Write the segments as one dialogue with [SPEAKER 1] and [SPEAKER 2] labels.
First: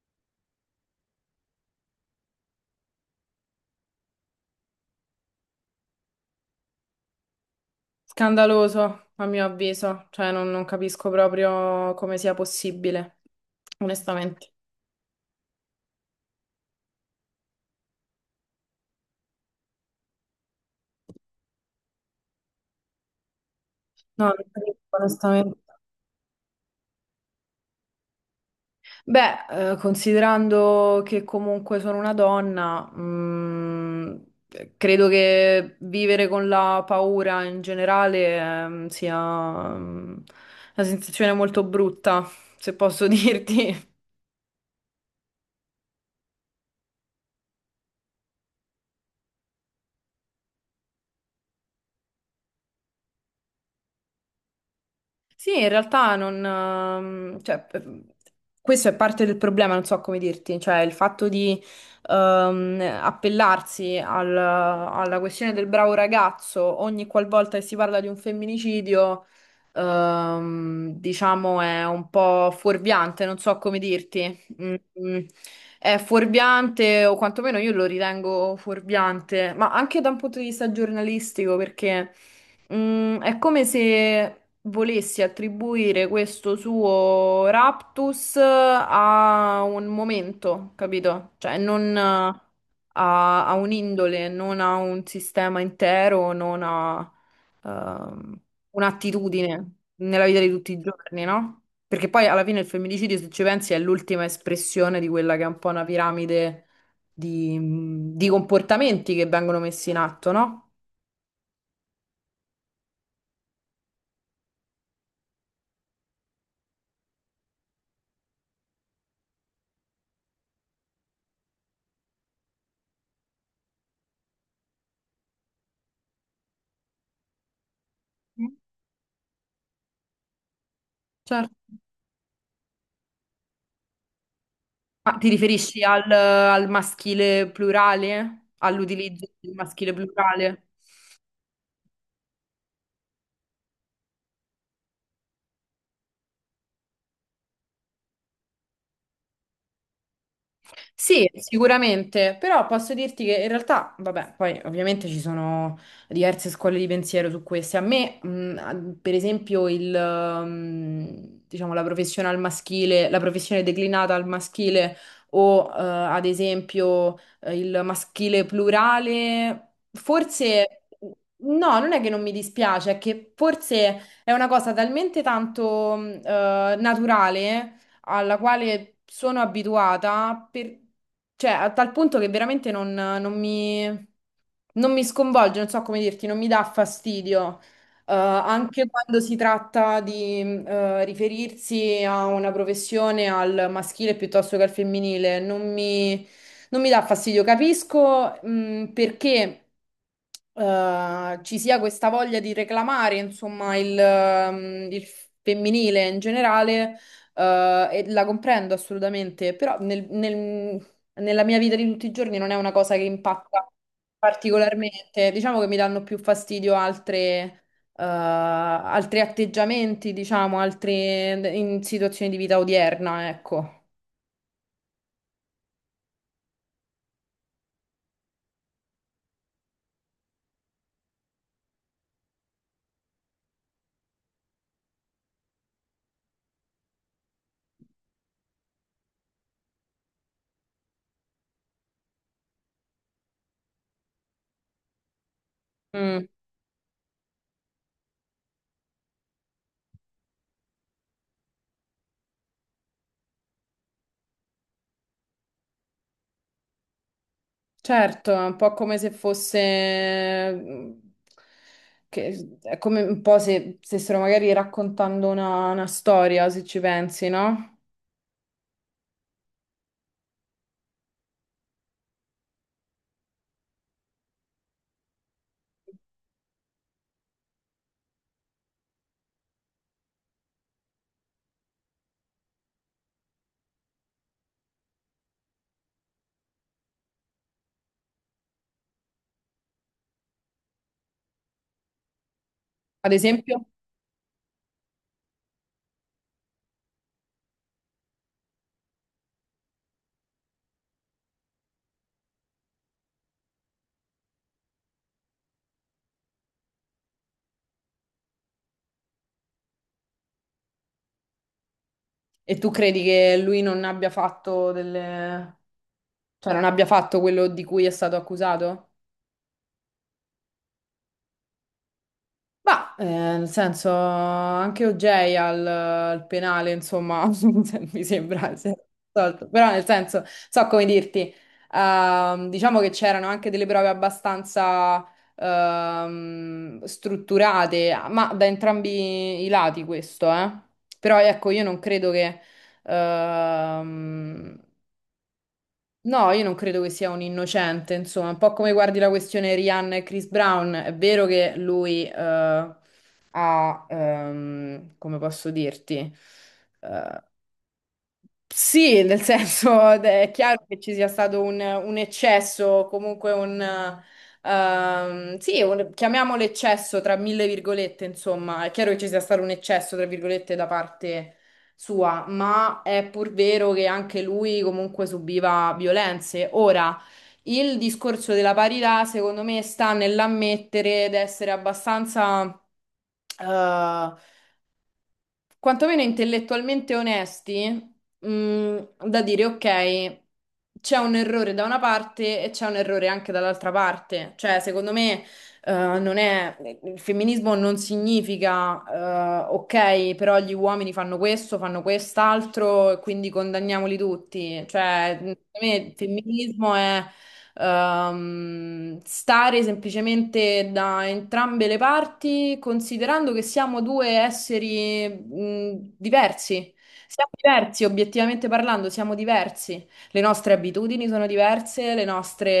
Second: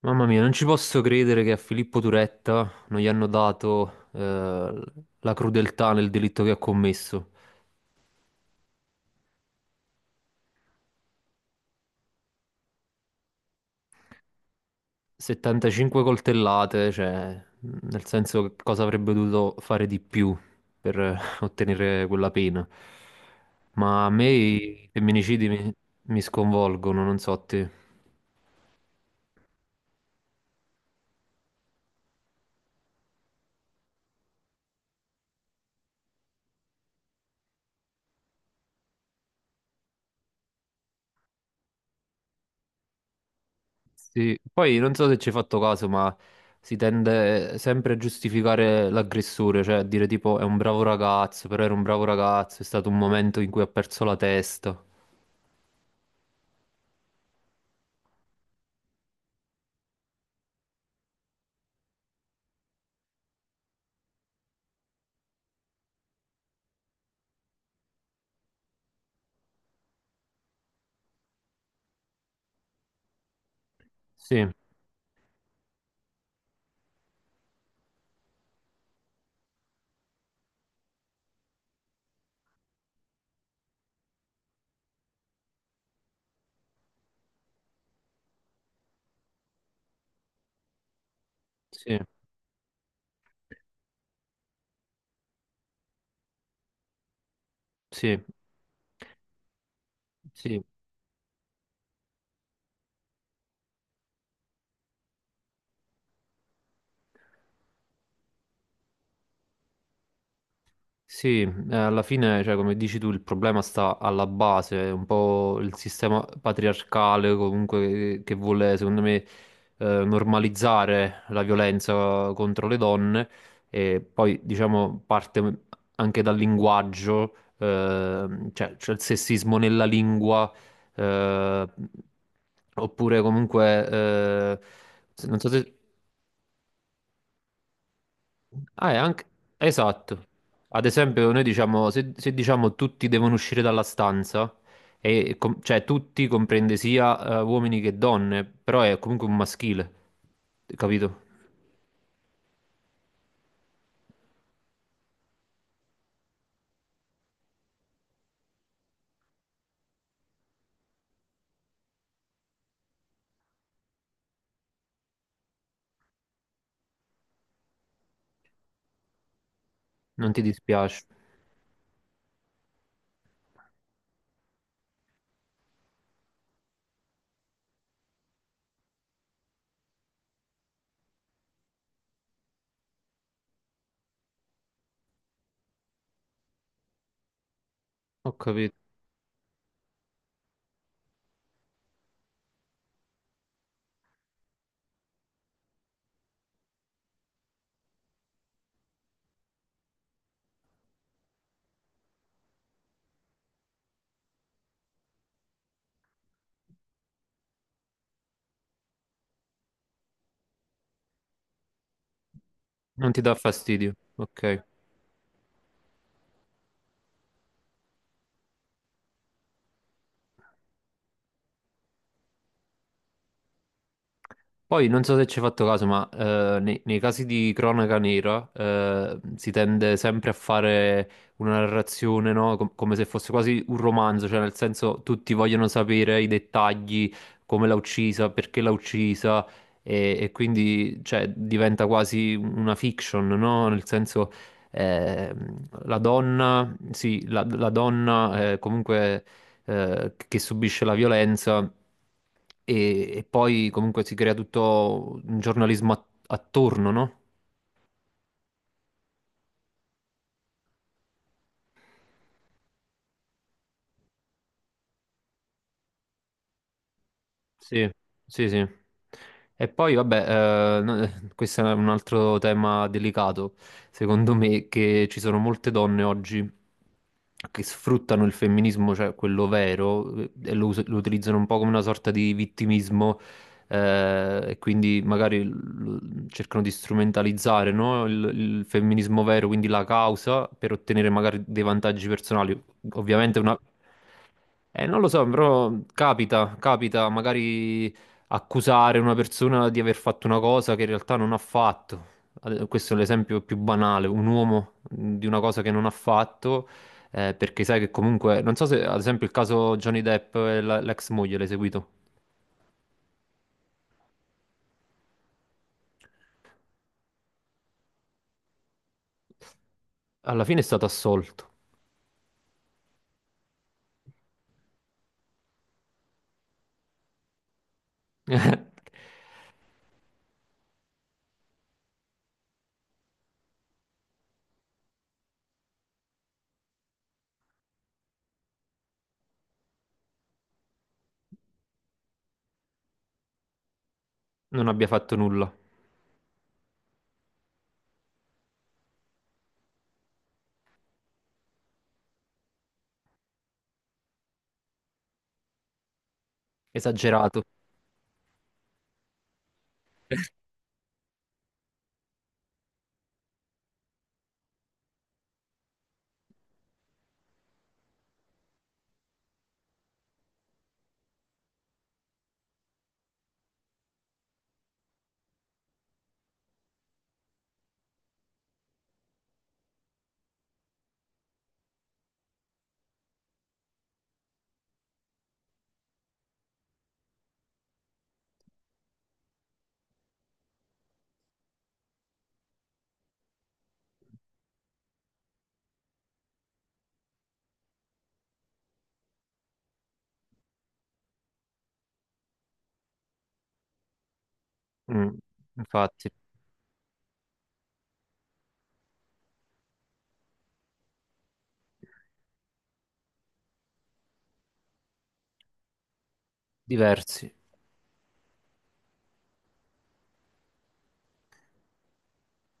[SPEAKER 1] Mamma mia, non ci posso credere che a Filippo Turetta non gli hanno dato la crudeltà nel delitto che ha commesso.
[SPEAKER 2] Scandaloso, a mio avviso, cioè non capisco proprio come sia possibile, onestamente.
[SPEAKER 1] 75 coltellate, cioè, nel senso che cosa avrebbe dovuto fare di più per ottenere quella pena. Ma a
[SPEAKER 2] No,
[SPEAKER 1] me
[SPEAKER 2] non
[SPEAKER 1] i
[SPEAKER 2] capisco,
[SPEAKER 1] femminicidi
[SPEAKER 2] onestamente.
[SPEAKER 1] mi sconvolgono, non so a te.
[SPEAKER 2] Beh, considerando che comunque sono una donna, credo che vivere con la paura in generale, sia, mm, una sensazione molto brutta, se posso dirti.
[SPEAKER 1] Sì, poi non so se ci hai fatto caso, ma si tende sempre a giustificare l'aggressore, cioè a dire tipo è un bravo ragazzo, però era un bravo ragazzo, è stato un momento in cui ha perso la testa.
[SPEAKER 2] Sì, in realtà non, cioè, questo è parte del problema, non so come dirti, cioè il fatto di appellarsi alla questione del bravo ragazzo ogni qualvolta che si parla di un femminicidio, diciamo, è un po' fuorviante, non so come dirti.
[SPEAKER 1] Sì,
[SPEAKER 2] Mm, mm. È fuorviante, o quantomeno io lo ritengo fuorviante, ma anche da un punto di vista giornalistico, perché è come se volessi attribuire questo suo raptus a un momento, capito? Cioè, non
[SPEAKER 1] sì,
[SPEAKER 2] eh, a un'indole, non a un sistema intero, non a
[SPEAKER 1] sì,
[SPEAKER 2] ehm, un'attitudine nella vita di
[SPEAKER 1] sì.
[SPEAKER 2] tutti i giorni, no? Perché poi alla fine il femminicidio, se ci pensi, è l'ultima espressione di quella che è un po' una piramide di, di comportamenti che vengono messi in atto, no?
[SPEAKER 1] Sì, alla fine, cioè, come dici tu, il problema sta alla base, è un po' il sistema patriarcale comunque che vuole, secondo me, normalizzare la violenza contro le donne e poi, diciamo, parte anche dal linguaggio, cioè c'è il sessismo nella lingua,
[SPEAKER 2] Certo.
[SPEAKER 1] eh, oppure comunque,
[SPEAKER 2] Ma ti
[SPEAKER 1] non so se...
[SPEAKER 2] riferisci al maschile plurale?
[SPEAKER 1] Ah, è anche...
[SPEAKER 2] All'utilizzo del maschile
[SPEAKER 1] Esatto.
[SPEAKER 2] plurale?
[SPEAKER 1] Ad esempio, noi diciamo, se diciamo tutti devono uscire dalla stanza, e cioè tutti comprende sia uomini che donne, però è comunque un maschile, capito?
[SPEAKER 2] Sì, sicuramente, però posso dirti che in realtà, vabbè, poi ovviamente ci sono diverse scuole di pensiero su queste. A me, a- per esempio, il diciamo, la professione al maschile, la professione declinata al maschile o, ad esempio, il maschile plurale,
[SPEAKER 1] Non ti
[SPEAKER 2] forse,
[SPEAKER 1] dispiace.
[SPEAKER 2] no, non è che non mi dispiace, è che forse è una cosa talmente tanto, naturale alla quale sono abituata, per- cioè a tal punto che veramente non mi sconvolge, non so come dirti, non mi dà fastidio.
[SPEAKER 1] Ho capito.
[SPEAKER 2] Anche quando si tratta di riferirsi a una professione al maschile piuttosto che al femminile, non mi, non mi dà fastidio. Capisco perché ci sia questa voglia di reclamare, insomma, il il femminile in generale, e la comprendo assolutamente, però nella mia vita di tutti i giorni non è una cosa che
[SPEAKER 1] Non ti dà
[SPEAKER 2] impatta
[SPEAKER 1] fastidio. Ok.
[SPEAKER 2] particolarmente. Diciamo che mi danno più fastidio altre, altri atteggiamenti, diciamo, altre in situazioni di vita odierna, ecco.
[SPEAKER 1] Poi non so se ci hai fatto caso, ma nei, nei casi di cronaca nera si tende sempre a fare una narrazione, no? Come se fosse quasi un romanzo, cioè nel senso tutti vogliono sapere i dettagli, come l'ha uccisa, perché l'ha uccisa e quindi cioè, diventa quasi una fiction, no? Nel senso la
[SPEAKER 2] Mm,
[SPEAKER 1] donna, sì, la, la donna comunque che subisce la violenza e poi comunque si crea tutto un giornalismo attorno, no?
[SPEAKER 2] certo, è un po' come se fosse... mm, che, è come un po' se stessero magari raccontando una storia, se ci pensi, no?
[SPEAKER 1] Sì, sì, sì. E poi, vabbè, questo è un altro tema delicato, secondo me, che ci sono molte donne oggi che sfruttano il femminismo, cioè quello vero, e lo, lo utilizzano un po' come una sorta di vittimismo, e quindi magari cercano di strumentalizzare, no, il femminismo vero, quindi la causa, per ottenere magari dei vantaggi personali.
[SPEAKER 2] Ad
[SPEAKER 1] Ovviamente una
[SPEAKER 2] esempio...
[SPEAKER 1] non lo so, però capita, capita magari accusare una persona di aver fatto una cosa che in realtà non ha fatto. Questo è l'esempio più banale, un uomo di una cosa che non ha fatto, perché sai che comunque, non so se ad esempio il caso Johnny Depp e l'ex moglie l'hai seguito,
[SPEAKER 2] E tu credi che lui non abbia fatto delle... cioè non abbia fatto quello di cui è stato accusato?
[SPEAKER 1] alla fine è stato assolto,
[SPEAKER 2] Ma, nel senso, anche OJ al penale, insomma, se- mi sembra si è risolto. Però nel senso, so come dirti, diciamo che c'erano anche delle prove abbastanza strutturate, ma da entrambi i lati questo, eh. Però ecco, io non credo che... Ehm,
[SPEAKER 1] non abbia fatto nulla,
[SPEAKER 2] no, io non credo che sia un innocente, insomma, un po' come guardi la questione Rihanna e Chris Brown, è vero che lui ha, come posso dirti, eh,
[SPEAKER 1] esagerato,
[SPEAKER 2] sì, nel senso è chiaro che ci sia stato un eccesso, comunque un... sì, un- chiamiamolo eccesso tra mille virgolette, insomma, è chiaro che ci sia stato un eccesso, tra virgolette, da parte sua, ma è pur vero che anche lui comunque subiva violenze. Ora, il discorso della parità, secondo me, sta nell'ammettere ed essere abbastanza... eh, quantomeno intellettualmente onesti, da dire ok, c'è un errore da una parte e c'è un errore anche dall'altra parte. Cioè, secondo me, eh, non è, il femminismo non significa, ok, però gli uomini fanno questo, fanno quest'altro e quindi condanniamoli tutti. Cioè,
[SPEAKER 1] mm,
[SPEAKER 2] secondo me il
[SPEAKER 1] infatti,
[SPEAKER 2] femminismo è stare semplicemente da entrambe le parti, considerando che siamo due esseri, diversi. Siamo
[SPEAKER 1] diversi.
[SPEAKER 2] diversi, obiettivamente parlando, siamo diversi. Le nostre abitudini sono diverse, le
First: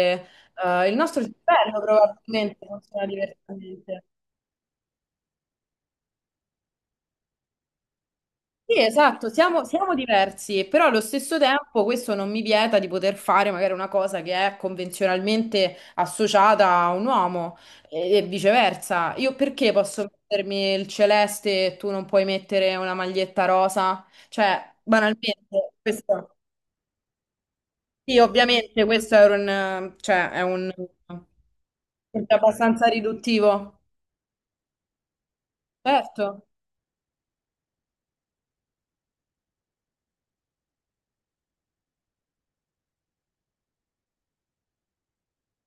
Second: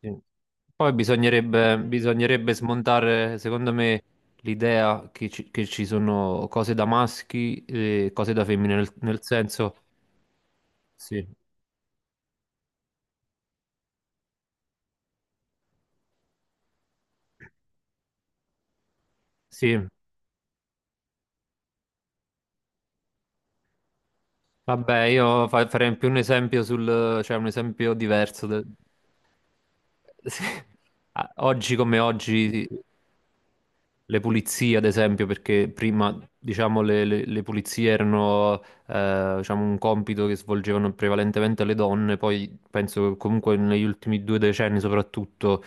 [SPEAKER 1] Sì. Poi
[SPEAKER 2] il nostro
[SPEAKER 1] bisognerebbe,
[SPEAKER 2] cervello
[SPEAKER 1] bisognerebbe
[SPEAKER 2] probabilmente funziona
[SPEAKER 1] smontare, secondo me,
[SPEAKER 2] diversamente.
[SPEAKER 1] l'idea che ci sono cose da maschi e cose da femmine,
[SPEAKER 2] Sì,
[SPEAKER 1] nel, nel
[SPEAKER 2] esatto, siamo,
[SPEAKER 1] senso,
[SPEAKER 2] siamo diversi, però allo
[SPEAKER 1] sì,
[SPEAKER 2] stesso tempo questo non mi vieta di poter fare magari una cosa che è convenzionalmente associata a un uomo e viceversa. Io perché
[SPEAKER 1] sì,
[SPEAKER 2] posso mettermi il celeste e tu non puoi mettere una maglietta rosa? Cioè,
[SPEAKER 1] vabbè, io
[SPEAKER 2] banalmente,
[SPEAKER 1] farei più un
[SPEAKER 2] questo,
[SPEAKER 1] esempio sul, cioè un esempio
[SPEAKER 2] sì,
[SPEAKER 1] diverso. De-
[SPEAKER 2] ovviamente questo è un, cioè, è
[SPEAKER 1] Sì.
[SPEAKER 2] un,
[SPEAKER 1] Ah, oggi come
[SPEAKER 2] è
[SPEAKER 1] oggi
[SPEAKER 2] abbastanza riduttivo.
[SPEAKER 1] le pulizie, ad esempio, perché prima,
[SPEAKER 2] Certo.
[SPEAKER 1] diciamo, le, le pulizie erano, diciamo, un compito che svolgevano prevalentemente le donne, poi penso che comunque negli ultimi due decenni soprattutto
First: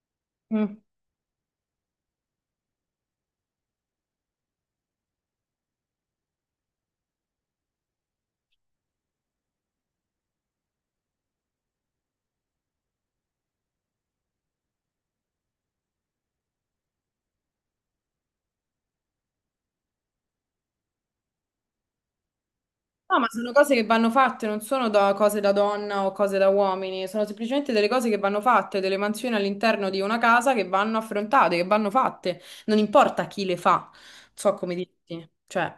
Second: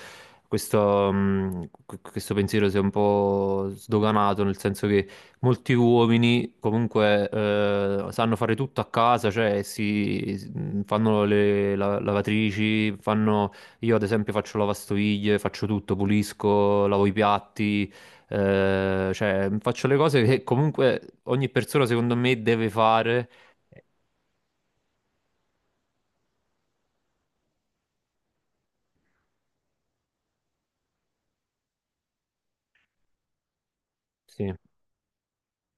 [SPEAKER 2] Mm.
[SPEAKER 1] questo, questo pensiero si è un po' sdoganato, nel senso che molti uomini comunque sanno fare tutto a casa, cioè fanno le lavatrici, fanno, io ad esempio faccio lavastoviglie, faccio tutto, pulisco, lavo i piatti, cioè faccio le cose che comunque ogni persona secondo me deve
[SPEAKER 2] No, ma
[SPEAKER 1] fare.
[SPEAKER 2] sono cose che vanno fatte, non sono da cose da donna o cose da uomini, sono semplicemente delle cose che vanno fatte, delle mansioni all'interno di una casa che vanno affrontate, che vanno fatte, non importa chi le fa, non
[SPEAKER 1] Sì.
[SPEAKER 2] so come dirti, cioè,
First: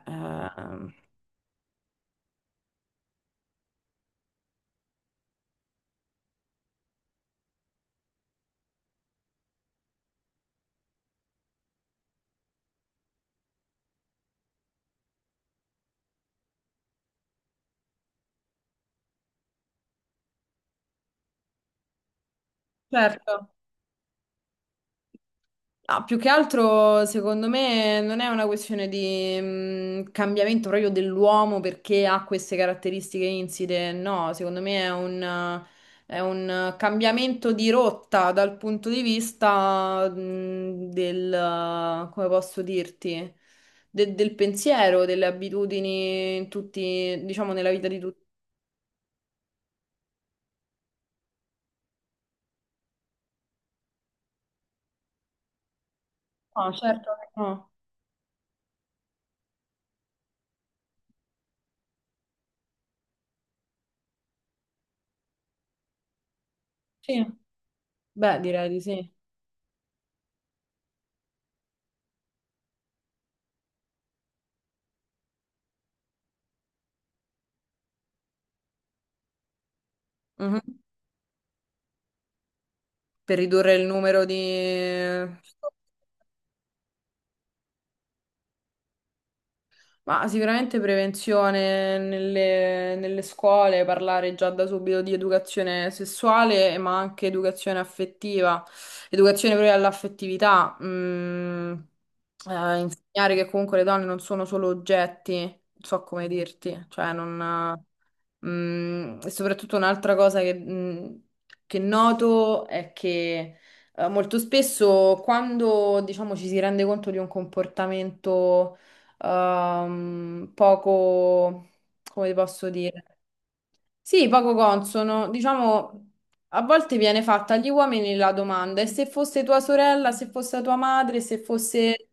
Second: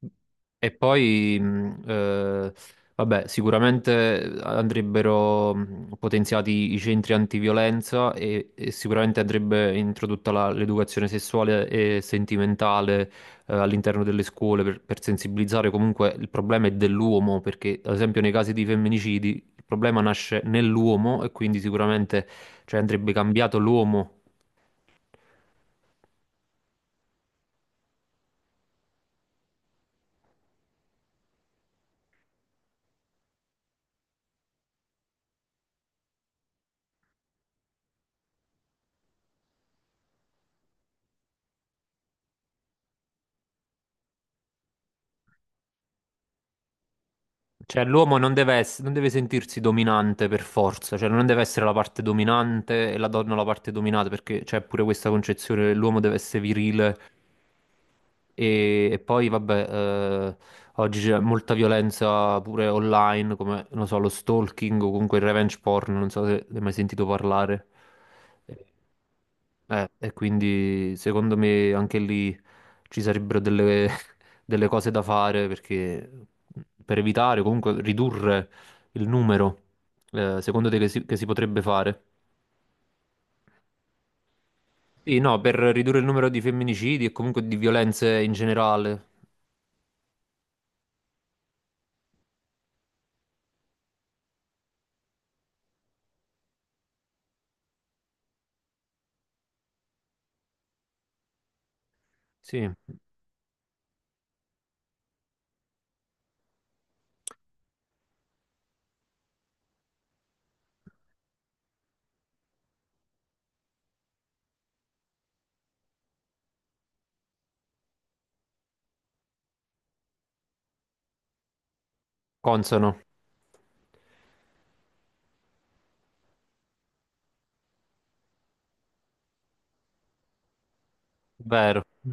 [SPEAKER 1] E poi, vabbè, sicuramente andrebbero potenziati i centri antiviolenza e sicuramente andrebbe introdotta l'educazione sessuale e sentimentale, all'interno delle scuole per sensibilizzare. Comunque il problema è dell'uomo, perché ad esempio nei casi di femminicidi il problema nasce nell'uomo e quindi sicuramente, cioè, andrebbe
[SPEAKER 2] certo.
[SPEAKER 1] cambiato l'uomo.
[SPEAKER 2] No, più che altro, secondo me, non è una questione di cambiamento proprio dell'uomo perché ha queste caratteristiche inside. No, secondo me è un cambiamento di rotta dal punto di vista del, come posso dirti, del pensiero, delle abitudini, in tutti, diciamo, nella
[SPEAKER 1] Cioè,
[SPEAKER 2] vita di
[SPEAKER 1] l'uomo
[SPEAKER 2] tutti.
[SPEAKER 1] non deve non deve sentirsi dominante per forza, cioè non deve essere la parte dominante e la donna la parte dominata, perché c'è pure questa concezione che l'uomo deve essere
[SPEAKER 2] No,
[SPEAKER 1] virile
[SPEAKER 2] certo che no.
[SPEAKER 1] e poi, vabbè, oggi c'è molta violenza pure online, come, non so, lo stalking o comunque il revenge porn, non so se ne hai mai sentito
[SPEAKER 2] Sì,
[SPEAKER 1] parlare.
[SPEAKER 2] beh, direi di sì.
[SPEAKER 1] E quindi secondo me anche lì ci sarebbero delle, delle cose da fare perché mhmm, per evitare, comunque ridurre il numero, secondo
[SPEAKER 2] Mhm.
[SPEAKER 1] te che si potrebbe fare?
[SPEAKER 2] Per ridurre il numero
[SPEAKER 1] Sì,
[SPEAKER 2] di...
[SPEAKER 1] no, per ridurre il numero di femminicidi e comunque di violenze in generale.
[SPEAKER 2] Ma sicuramente prevenzione nelle scuole, parlare già da subito di educazione sessuale, ma anche educazione affettiva, educazione proprio all'affettività, mm,
[SPEAKER 1] Sì,
[SPEAKER 2] insegnare che comunque le donne non sono solo oggetti, non so come dirti, cioè non... Mm, e soprattutto un'altra cosa che, mm, che noto è che molto spesso quando diciamo ci si rende conto di un comportamento poco, come ti posso
[SPEAKER 1] consono,
[SPEAKER 2] dire? Sì, poco consono, diciamo a volte viene fatta agli uomini la domanda: e se fosse tua sorella, se fosse tua madre, se mm.
[SPEAKER 1] vero.
[SPEAKER 2] Fosse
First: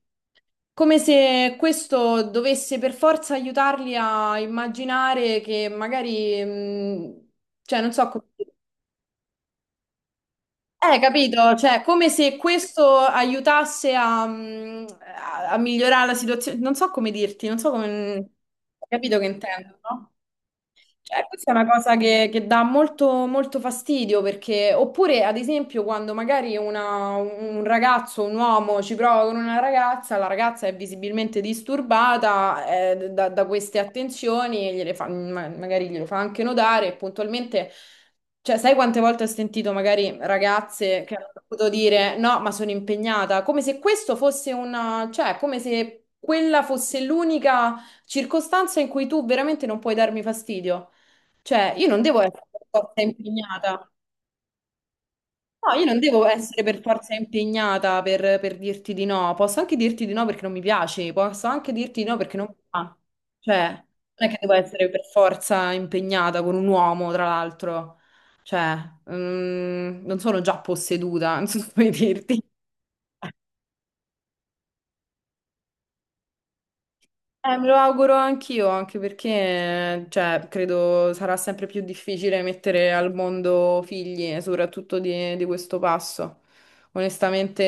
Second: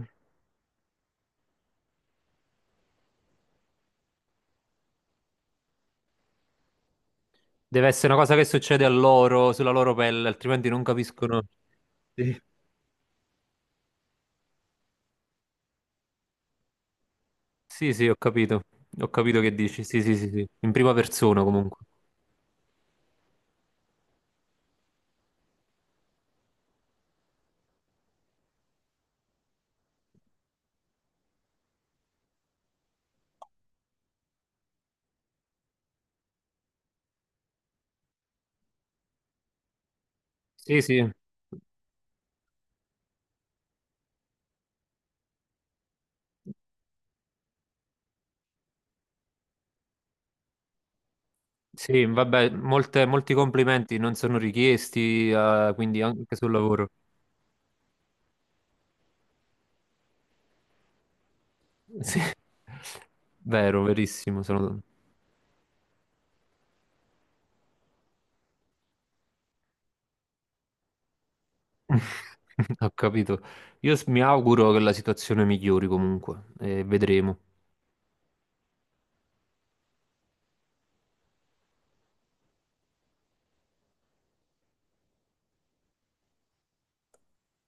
[SPEAKER 2] come se questo dovesse per forza aiutarli a immaginare che magari, cioè
[SPEAKER 1] Deve
[SPEAKER 2] non so
[SPEAKER 1] essere una
[SPEAKER 2] come...
[SPEAKER 1] cosa che succede a loro, sulla loro pelle, altrimenti non capiscono.
[SPEAKER 2] Capito? Cioè, come
[SPEAKER 1] Sì,
[SPEAKER 2] se questo aiutasse a, a- a migliorare la situazione. Non so come dirti, non so come...
[SPEAKER 1] sì, sì, ho capito.
[SPEAKER 2] Hai
[SPEAKER 1] Ho
[SPEAKER 2] capito che
[SPEAKER 1] capito che
[SPEAKER 2] intendo,
[SPEAKER 1] dici. Sì,
[SPEAKER 2] no?
[SPEAKER 1] sì, sì, sì. In prima
[SPEAKER 2] Cioè,
[SPEAKER 1] persona
[SPEAKER 2] questa è una
[SPEAKER 1] comunque.
[SPEAKER 2] cosa che dà molto, molto fastidio perché, oppure ad esempio, quando magari un ragazzo, un uomo ci prova con una ragazza, la ragazza è visibilmente disturbata da queste attenzioni e magari glielo fa anche notare e puntualmente, cioè, sai quante volte ho sentito magari
[SPEAKER 1] Sì,
[SPEAKER 2] ragazze
[SPEAKER 1] sì,
[SPEAKER 2] che hanno dovuto dire no, ma sono impegnata, come se questo fosse una, cioè, come se quella fosse l'unica circostanza in cui tu veramente non puoi darmi fastidio. Cioè, io non
[SPEAKER 1] sì,
[SPEAKER 2] devo essere
[SPEAKER 1] vabbè,
[SPEAKER 2] per forza
[SPEAKER 1] molti
[SPEAKER 2] impegnata.
[SPEAKER 1] complimenti non sono richiesti,
[SPEAKER 2] No, io non
[SPEAKER 1] quindi
[SPEAKER 2] devo
[SPEAKER 1] anche sul
[SPEAKER 2] essere per
[SPEAKER 1] lavoro.
[SPEAKER 2] forza impegnata per dirti di no. Posso anche dirti di no perché non mi piaci, posso anche dirti di no
[SPEAKER 1] Sì,
[SPEAKER 2] perché non mi fa. Cioè,
[SPEAKER 1] vero,
[SPEAKER 2] non è che
[SPEAKER 1] verissimo,
[SPEAKER 2] devo
[SPEAKER 1] sono-
[SPEAKER 2] essere per forza impegnata con un uomo, tra l'altro. Cioè, mm, non sono già posseduta, non so come dirti.
[SPEAKER 1] Ho capito. Io mi auguro che la situazione migliori comunque, e vedremo.
[SPEAKER 2] Me lo auguro anch'io, anche perché, cioè, credo sarà sempre più difficile mettere al mondo figli, soprattutto di questo passo. Onestamente,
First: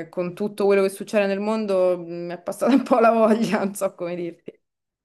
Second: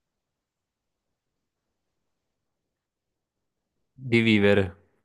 [SPEAKER 2] con tutto quello che succede nel mondo, mi è passata un po' la voglia, non so come
[SPEAKER 1] Di
[SPEAKER 2] dirti.
[SPEAKER 1] vivere.